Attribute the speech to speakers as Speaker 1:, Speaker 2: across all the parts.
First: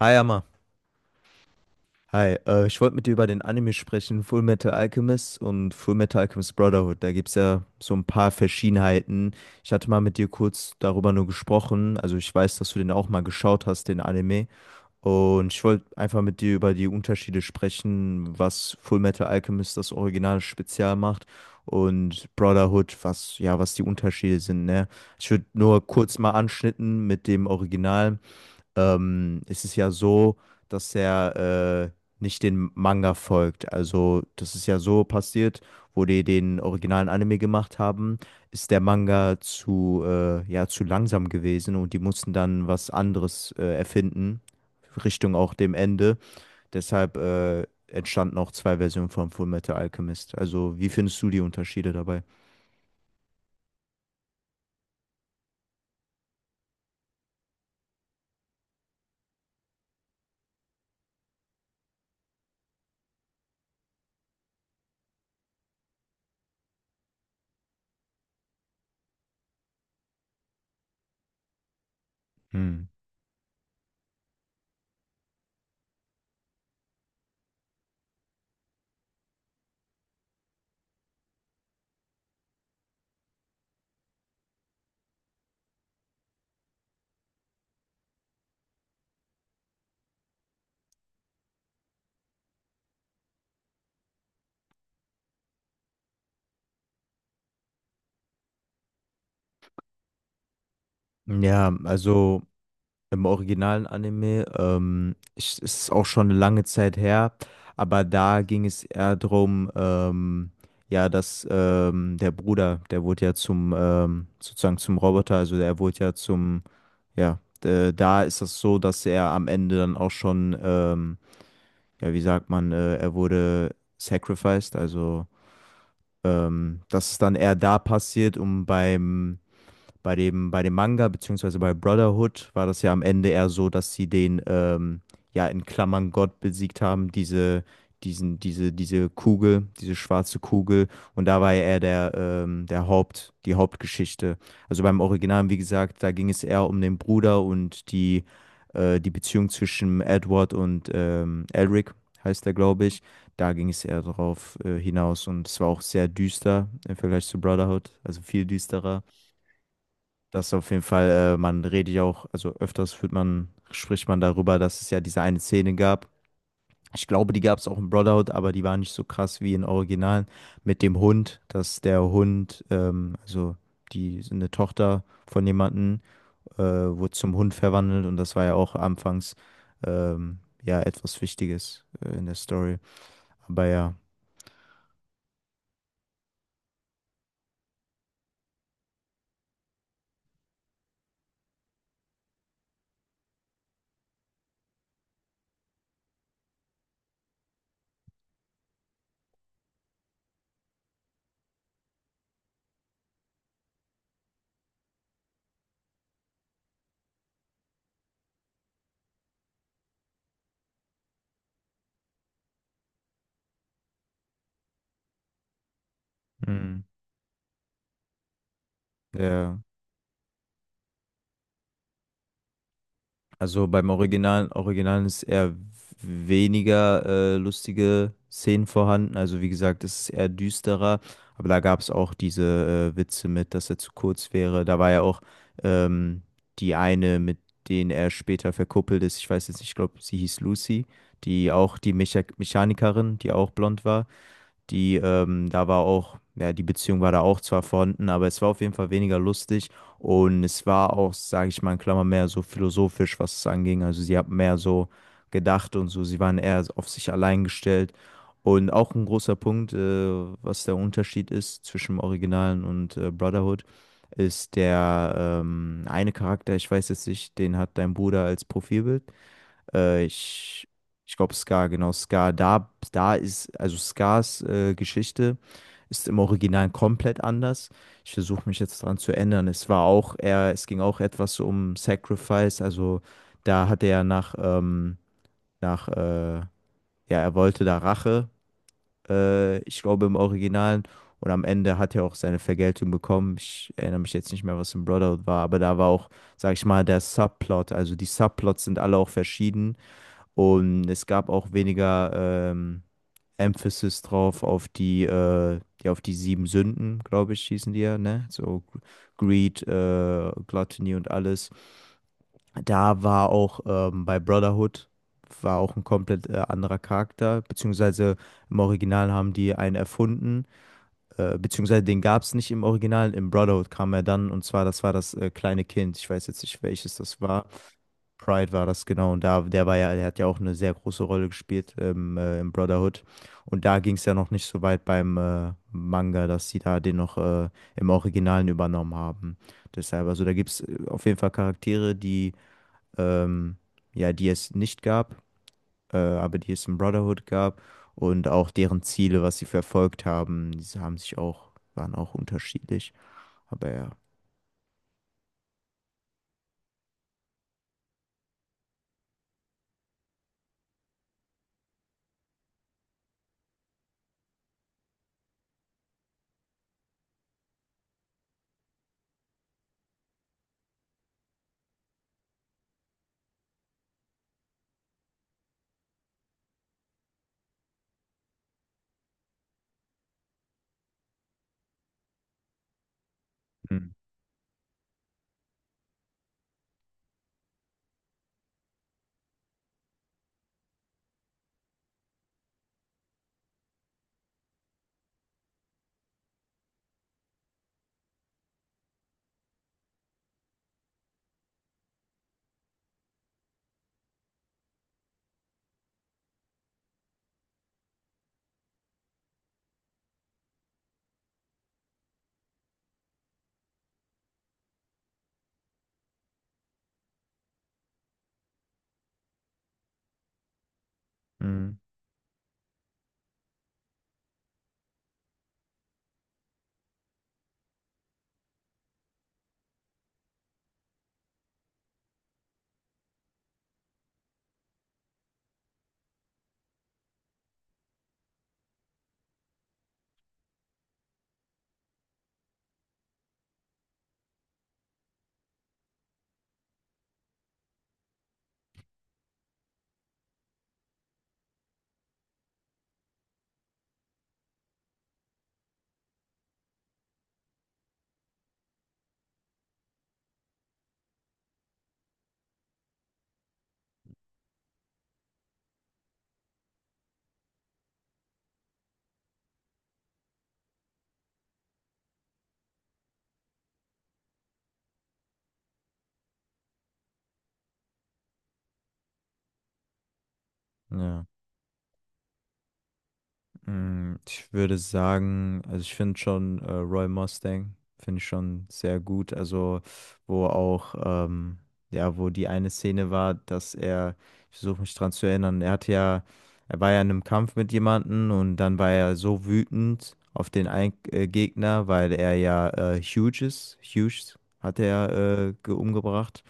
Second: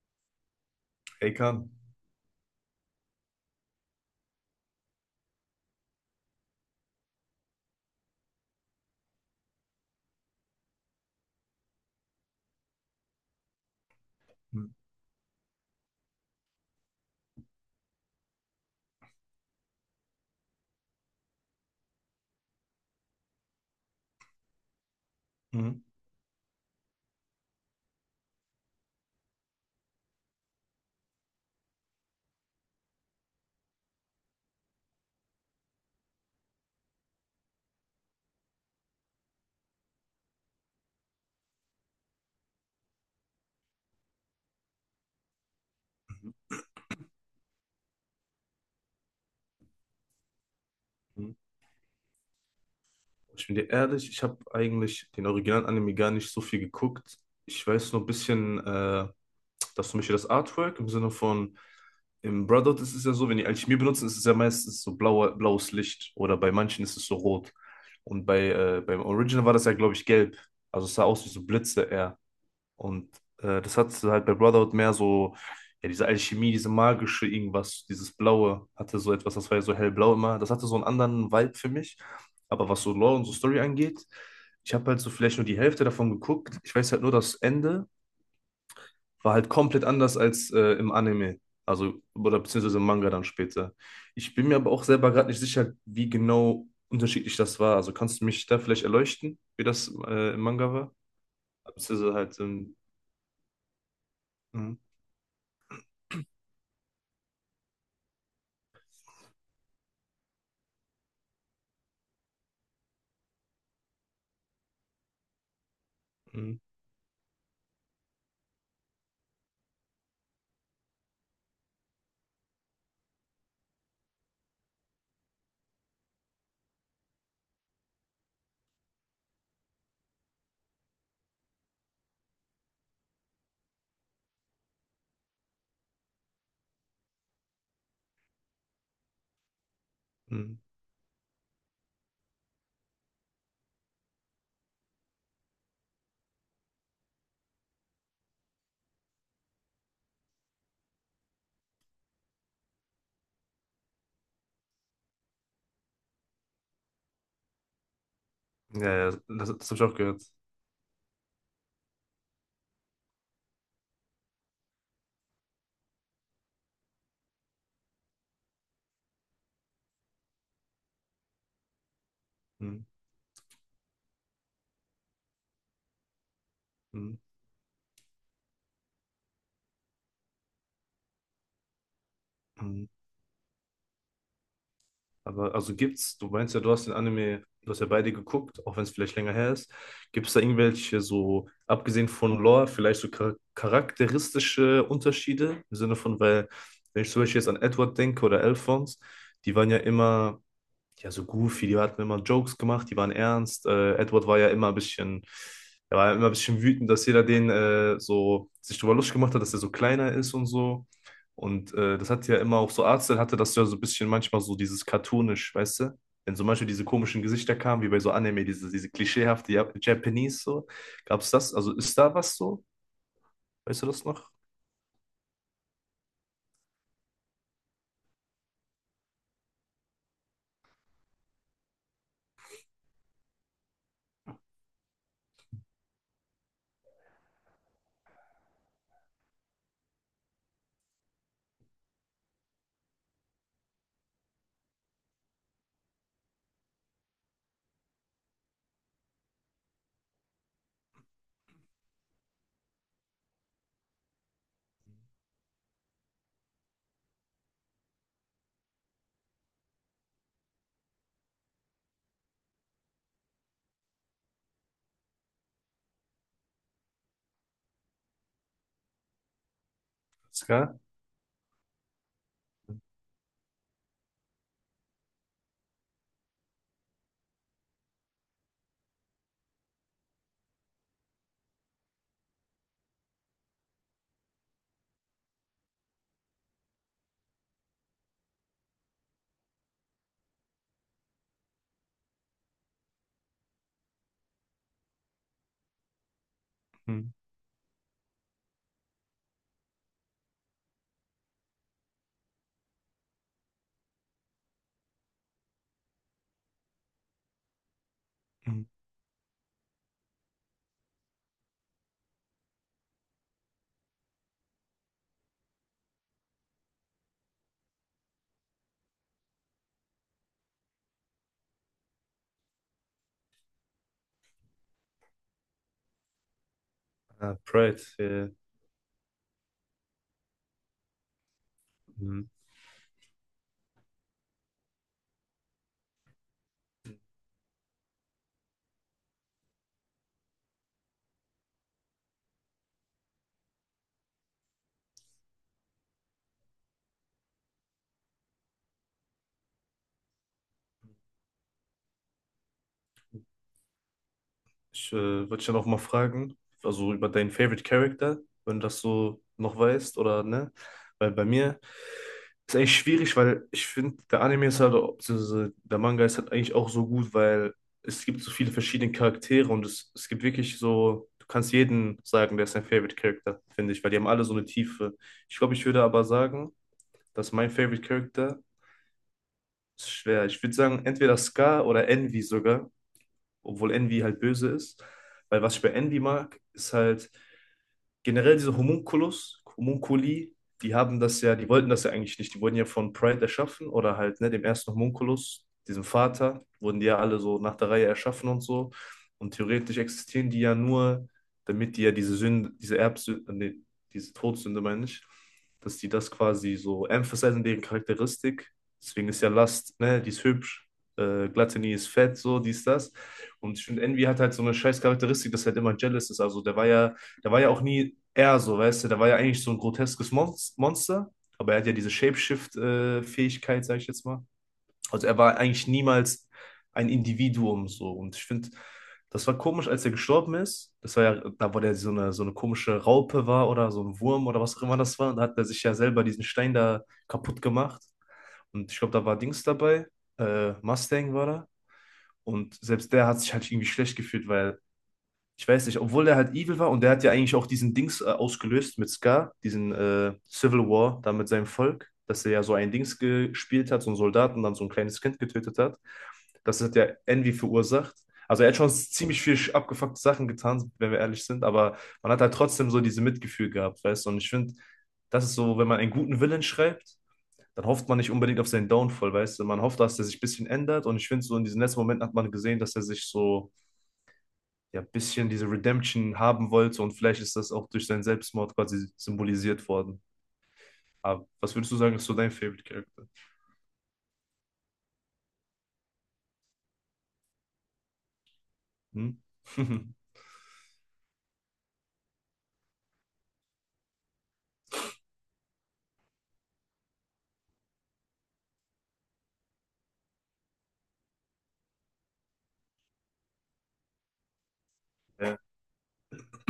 Speaker 1: Hi, Amma.
Speaker 2: Ey, Kahn.
Speaker 1: Hi, ich wollte mit dir über den Anime sprechen, Full Metal Alchemist und Full Metal Alchemist Brotherhood. Da gibt es ja so ein paar Verschiedenheiten. Ich hatte mal mit dir kurz darüber nur gesprochen. Also ich weiß, dass du den auch mal geschaut hast, den Anime.
Speaker 2: Mhm.
Speaker 1: Und ich wollte einfach mit dir über die Unterschiede sprechen, was Full Metal Alchemist das Original speziell macht und Brotherhood, was ja, was die Unterschiede sind, ne? Ich würde
Speaker 2: Mhm.
Speaker 1: nur kurz mal anschnitten mit dem Original. Ist es ja so, dass er nicht den Manga folgt. Also, das ist ja so passiert, wo die den originalen Anime gemacht haben, ist der Manga ja, zu langsam gewesen und die mussten dann was anderes erfinden, Richtung auch dem Ende. Deshalb entstanden auch zwei Versionen von Fullmetal Alchemist. Also, wie findest du
Speaker 2: Mhm.
Speaker 1: die Unterschiede dabei?
Speaker 2: Ich bin dir ehrlich, ich habe eigentlich den Original Anime gar nicht so viel geguckt. Ich weiß nur ein bisschen, dass zum Beispiel das Artwork im Sinne von im Brotherhood ist es ja so, wenn die Alchemie benutzen, ist es ja meistens so blauer, blaues Licht oder bei manchen ist es so rot. Und bei, beim Original war das ja, glaube ich, gelb. Also es sah aus wie so Blitze eher.
Speaker 1: Hm.
Speaker 2: Und das hat halt bei Brotherhood mehr so, ja, diese Alchemie, diese magische irgendwas, dieses Blaue hatte so etwas, das war ja so hellblau immer. Das hatte so einen anderen Vibe für mich. Aber was so Lore und so Story angeht, ich habe halt so vielleicht nur die Hälfte davon geguckt. Ich weiß halt nur, das Ende war halt komplett anders als im Anime. Also, oder beziehungsweise im Manga dann später. Ich bin mir aber auch selber gerade nicht sicher, wie genau unterschiedlich das war. Also kannst du mich da vielleicht erleuchten, wie das im Manga war?
Speaker 1: Ja,
Speaker 2: Beziehungsweise halt
Speaker 1: also.
Speaker 2: im.
Speaker 1: Im originalen Anime,
Speaker 2: Mhm.
Speaker 1: es ist auch schon eine lange Zeit her, aber da ging es eher darum, ja, dass der Bruder, der wurde ja zum, sozusagen zum Roboter, also der wurde ja
Speaker 2: Mhm.
Speaker 1: zum, ja, da ist das so, dass er am Ende dann auch schon, ja, wie sagt man, er wurde sacrificed, also das ist dann eher da passiert, um beim bei dem Manga beziehungsweise bei Brotherhood war das ja am Ende eher so, dass sie den, ja, in Klammern Gott besiegt haben, diese Kugel, diese schwarze
Speaker 2: Mhm.
Speaker 1: Kugel. Und da war ja eher der Haupt, die Hauptgeschichte. Also beim Original, wie gesagt, da ging es eher um den Bruder und die, die Beziehung zwischen Edward und Elric, heißt der, glaube ich. Da ging es eher drauf hinaus und es war auch sehr düster im Vergleich zu Brotherhood, also viel
Speaker 2: Ja,
Speaker 1: düsterer.
Speaker 2: ja, das habe ich auch gehört.
Speaker 1: Das auf jeden Fall, man redet ja auch, also öfters spricht man darüber, dass es ja diese eine Szene gab. Ich glaube, die gab es auch in Brotherhood, aber die war nicht so krass wie in Originalen mit dem Hund, dass der Hund,
Speaker 2: Hm,
Speaker 1: also die eine Tochter von jemandem, wurde
Speaker 2: hm,
Speaker 1: zum Hund verwandelt und das war ja auch anfangs ja etwas Wichtiges in der Story.
Speaker 2: hm.
Speaker 1: Aber ja,
Speaker 2: Aber also gibt's, du meinst ja, du hast den Anime, du hast ja beide geguckt, auch wenn es vielleicht länger her ist. Gibt es da irgendwelche so, abgesehen von Lore, vielleicht so charakteristische Unterschiede? Im Sinne von, weil, wenn ich zum Beispiel jetzt an Edward denke oder Alphonse, die waren ja immer ja, so goofy, die hatten immer Jokes gemacht, die waren ernst. Edward war ja immer ein bisschen, er war ja immer ein bisschen wütend, dass jeder den so sich drüber lustig gemacht hat, dass er so kleiner ist und so. Und das hat ja immer auch so Arzel hatte das ja so ein bisschen manchmal so dieses cartoonisch, weißt du? Wenn zum Beispiel
Speaker 1: mhm.
Speaker 2: diese komischen Gesichter kamen, wie bei so Anime, diese klischeehafte
Speaker 1: der
Speaker 2: Japanese so. Gab's das? Also ist da was so?
Speaker 1: Also
Speaker 2: Weißt du
Speaker 1: beim
Speaker 2: das noch?
Speaker 1: Originalen, Originalen ist eher weniger lustige Szenen vorhanden. Also wie gesagt, es ist eher düsterer. Aber da gab es auch diese Witze mit, dass er zu kurz wäre. Da war ja auch ähm, die eine, mit denen er später verkuppelt ist. Ich weiß jetzt nicht, ich glaube, sie hieß Lucy, die auch die Mechanikerin, die auch blond war. Da war auch, ja, die Beziehung war da auch zwar vorhanden, aber es war auf jeden Fall weniger lustig und es war auch, sage ich mal, in Klammern mehr so philosophisch, was es anging. Also sie hat mehr so gedacht und so, sie waren eher auf sich allein gestellt. Und auch ein großer Punkt, was der Unterschied ist zwischen dem Originalen und Brotherhood, ist der eine Charakter, ich weiß jetzt nicht, den hat dein Bruder als Profilbild. Äh, ich
Speaker 2: Ska?
Speaker 1: ich glaube Scar, genau, Scar. Also Scars Geschichte ist im Original komplett anders. Ich versuche mich jetzt dran zu ändern. Es war auch eher, es ging auch etwas so um Sacrifice, also da hat er nach, nach, ja, er wollte da Rache, ich glaube im Original. Und am Ende hat er auch seine Vergeltung bekommen. Ich erinnere mich jetzt nicht mehr, was im Brotherhood war, aber da war auch, sag ich mal, der
Speaker 2: Hm.
Speaker 1: Subplot. Also die Subplots sind alle auch verschieden. Und es gab auch weniger Emphasis drauf auf die, ja, auf die sieben Sünden, glaube ich, hießen die ja, ne? So
Speaker 2: Hm.
Speaker 1: Greed, Gluttony und alles. Da war auch bei Brotherhood war auch ein komplett anderer Charakter, beziehungsweise im Original haben die einen erfunden, beziehungsweise den gab es nicht im Original, im Brotherhood kam er dann und zwar, das war das kleine Kind. Ich weiß jetzt nicht, welches das
Speaker 2: Ah,
Speaker 1: war.
Speaker 2: Pride. Yeah.
Speaker 1: Pride war das genau und da, der war ja, der hat ja auch eine sehr große Rolle gespielt im Brotherhood und da ging es ja noch nicht so weit beim Manga, dass sie da den noch im Originalen übernommen haben. Deshalb, also da gibt es auf jeden Fall Charaktere, die ähm, ja, die es nicht gab, aber die es in Brotherhood gab und auch deren Ziele, was sie verfolgt haben, diese haben sich auch, waren auch unterschiedlich. Aber ja.
Speaker 2: Ich wollte dich dann auch mal fragen, also über deinen Favorite Character, wenn du das so noch weißt oder ne? Weil bei mir ist eigentlich schwierig, weil ich finde, der Anime ist halt, beziehungsweise der Manga ist halt eigentlich auch so gut, weil es gibt so viele verschiedene Charaktere und es gibt wirklich so, du kannst jeden sagen, der ist dein Favorite Character, finde ich, weil die haben alle so eine Tiefe. Ich glaube, ich würde aber sagen, dass mein Favorite Character ist schwer. Ich würde sagen, entweder Scar oder Envy sogar, obwohl
Speaker 1: Mhm.
Speaker 2: Envy halt böse ist. Weil was ich bei Envy mag, ist halt generell diese Homunculus, Homunculi, die haben das ja, die wollten das ja eigentlich nicht. Die wurden ja von Pride erschaffen oder halt, ne, dem ersten Homunculus, diesem Vater, wurden die ja alle so nach der Reihe erschaffen und so. Und theoretisch existieren die ja nur, damit die ja diese Sünde, diese Erbsünde, nee, diese Todsünde meine ich, dass die das quasi so emphasisieren, deren Charakteristik. Deswegen ist ja Lust, ne, die ist hübsch, Gluttony ist fett, so, dies, das. Und ich finde, Envy hat halt so eine scheiß Charakteristik, dass er halt immer jealous ist. Also der war ja auch nie er so, weißt du, der war ja eigentlich so ein groteskes Monster, aber er hat ja
Speaker 1: Mhm.
Speaker 2: diese Shapeshift-Fähigkeit, sag ich jetzt mal. Also er war eigentlich niemals ein Individuum so. Und ich finde, das war komisch, als er gestorben ist. Das war ja, da wo der so eine komische Raupe war oder so ein Wurm oder was auch immer das war. Und da hat er sich ja selber diesen Stein da kaputt gemacht. Und ich glaube, da war Dings dabei. Mustang war da. Und selbst der hat sich halt irgendwie schlecht gefühlt, weil ich weiß nicht, obwohl der halt evil war und der hat ja eigentlich auch diesen Dings ausgelöst mit Scar, diesen Civil War da mit seinem Volk, dass er ja so ein Dings gespielt hat, so einen Soldaten, dann so ein kleines Kind getötet hat. Das hat ja Envy verursacht. Also er hat schon ziemlich viel abgefuckte Sachen getan, wenn wir ehrlich sind, aber man hat halt trotzdem so diese Mitgefühl gehabt, weißt du? Und ich finde, das ist so, wenn man einen guten Willen schreibt, dann hofft man nicht unbedingt auf seinen Downfall, weißt du? Man hofft, dass er sich ein bisschen ändert und ich finde, so in diesen letzten Momenten hat man gesehen, dass er sich so ja, ein bisschen diese Redemption haben wollte und vielleicht ist das auch durch seinen Selbstmord quasi symbolisiert worden.
Speaker 1: Ja.
Speaker 2: Aber was würdest du sagen, ist so dein Favorite Character?
Speaker 1: Ich würde sagen, also ich finde schon Roy Mustang, finde ich schon sehr
Speaker 2: Hm?
Speaker 1: gut. Also, wo auch, ähm, ja, wo die eine Szene war, dass er, ich versuche mich dran zu erinnern, er hatte ja, er war ja in einem Kampf mit jemandem und dann war er so wütend auf den ein Gegner, weil er ja Hughes hat er
Speaker 2: Ja,
Speaker 1: ja, umgebracht.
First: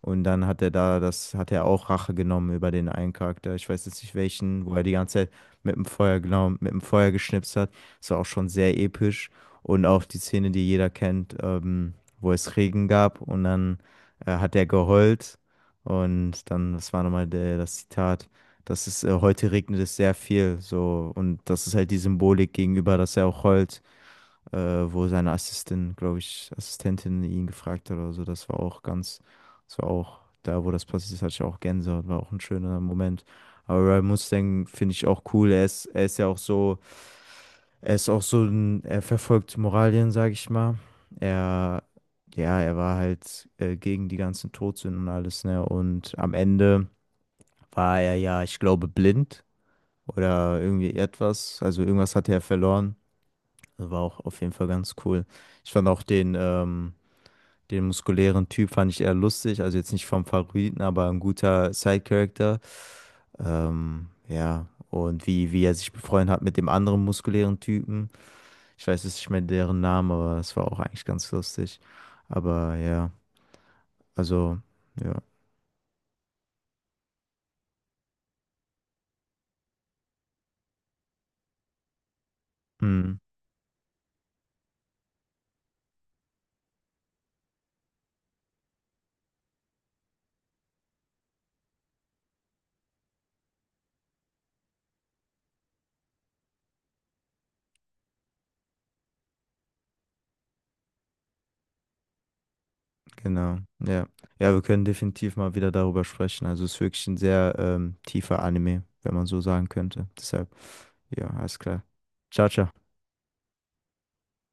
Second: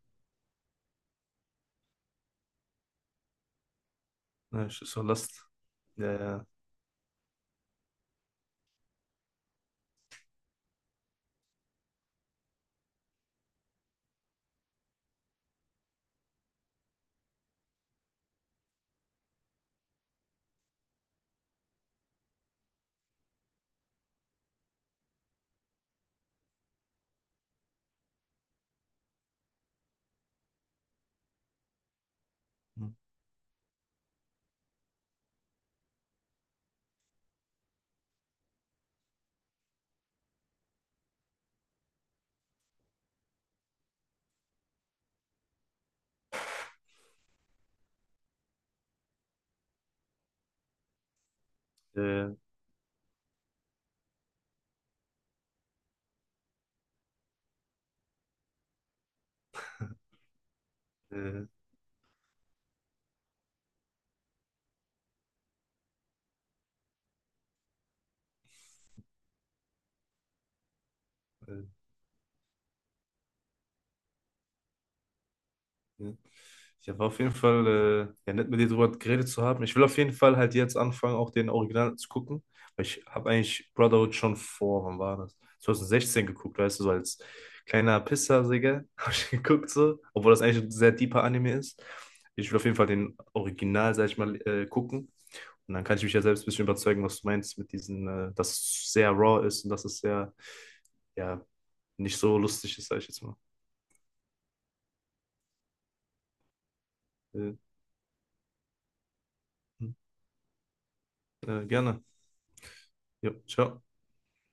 Speaker 1: Und dann hat er da, das hat er auch Rache genommen über den einen Charakter. Ich weiß jetzt nicht welchen,
Speaker 2: na,
Speaker 1: wo
Speaker 2: ich
Speaker 1: er die
Speaker 2: so
Speaker 1: ganze Zeit
Speaker 2: last.
Speaker 1: mit dem
Speaker 2: Ja,
Speaker 1: Feuer,
Speaker 2: ja.
Speaker 1: genau, mit dem Feuer geschnipst hat. Das war auch schon sehr episch. Und auch die Szene, die jeder kennt, wo es Regen gab und dann hat er geheult. Und dann, das war nochmal der, das Zitat, das ist, heute regnet es sehr viel, so. Und das ist halt die Symbolik gegenüber, dass er auch heult, wo seine Assistentin ihn gefragt hat oder so. Das war auch ganz, das war auch da, wo das passiert ist, hatte ich auch Gänsehaut, war auch ein schöner
Speaker 2: Hm.
Speaker 1: Moment. Aber Ryan Mustang finde ich auch cool. Er ist ja auch so, er ist auch so ein, er verfolgt Moralien, sage ich mal. Er, ja, er war halt gegen die ganzen Todsünden und alles, ne? Und am Ende war er ja, ich glaube, blind oder irgendwie etwas. Also irgendwas hatte
Speaker 2: Äh,
Speaker 1: er verloren. Das war auch auf jeden Fall ganz cool. Ich fand auch den, den muskulären Typ fand ich eher lustig. Also jetzt nicht vom Favoriten, aber ein
Speaker 2: äh,
Speaker 1: guter Side-Character. Ja, und wie er sich befreundet hat mit dem anderen muskulären Typen. Ich weiß jetzt nicht mehr deren Namen, aber es war auch eigentlich ganz
Speaker 2: äh.
Speaker 1: lustig. Aber ja, also, ja.
Speaker 2: Ja, ja, war auf jeden Fall ja, nett, mit dir drüber geredet zu haben. Ich will auf jeden Fall halt jetzt anfangen, auch den Original zu gucken, weil ich
Speaker 1: Mm,
Speaker 2: habe eigentlich Brotherhood schon vor, wann war das? 2016 geguckt, weißt du, so als kleiner Pisser, Digga, habe ich geguckt so, obwohl das eigentlich ein sehr deeper Anime ist. Ich will auf jeden Fall den Original, sag ich mal, gucken. Und dann kann ich mich ja selbst ein bisschen überzeugen, was du meinst mit dass es sehr raw ist und dass es sehr, ja, nicht so lustig ist, sag ich jetzt mal.
Speaker 1: genau, ja. Ja, wir können definitiv mal wieder darüber sprechen. Also es ist wirklich ein
Speaker 2: Äh,
Speaker 1: sehr tiefer Anime, wenn man so sagen
Speaker 2: hm.
Speaker 1: könnte. Deshalb, ja, alles
Speaker 2: Äh,
Speaker 1: klar.
Speaker 2: gerne.
Speaker 1: Ciao, ciao.
Speaker 2: Jo, ciao.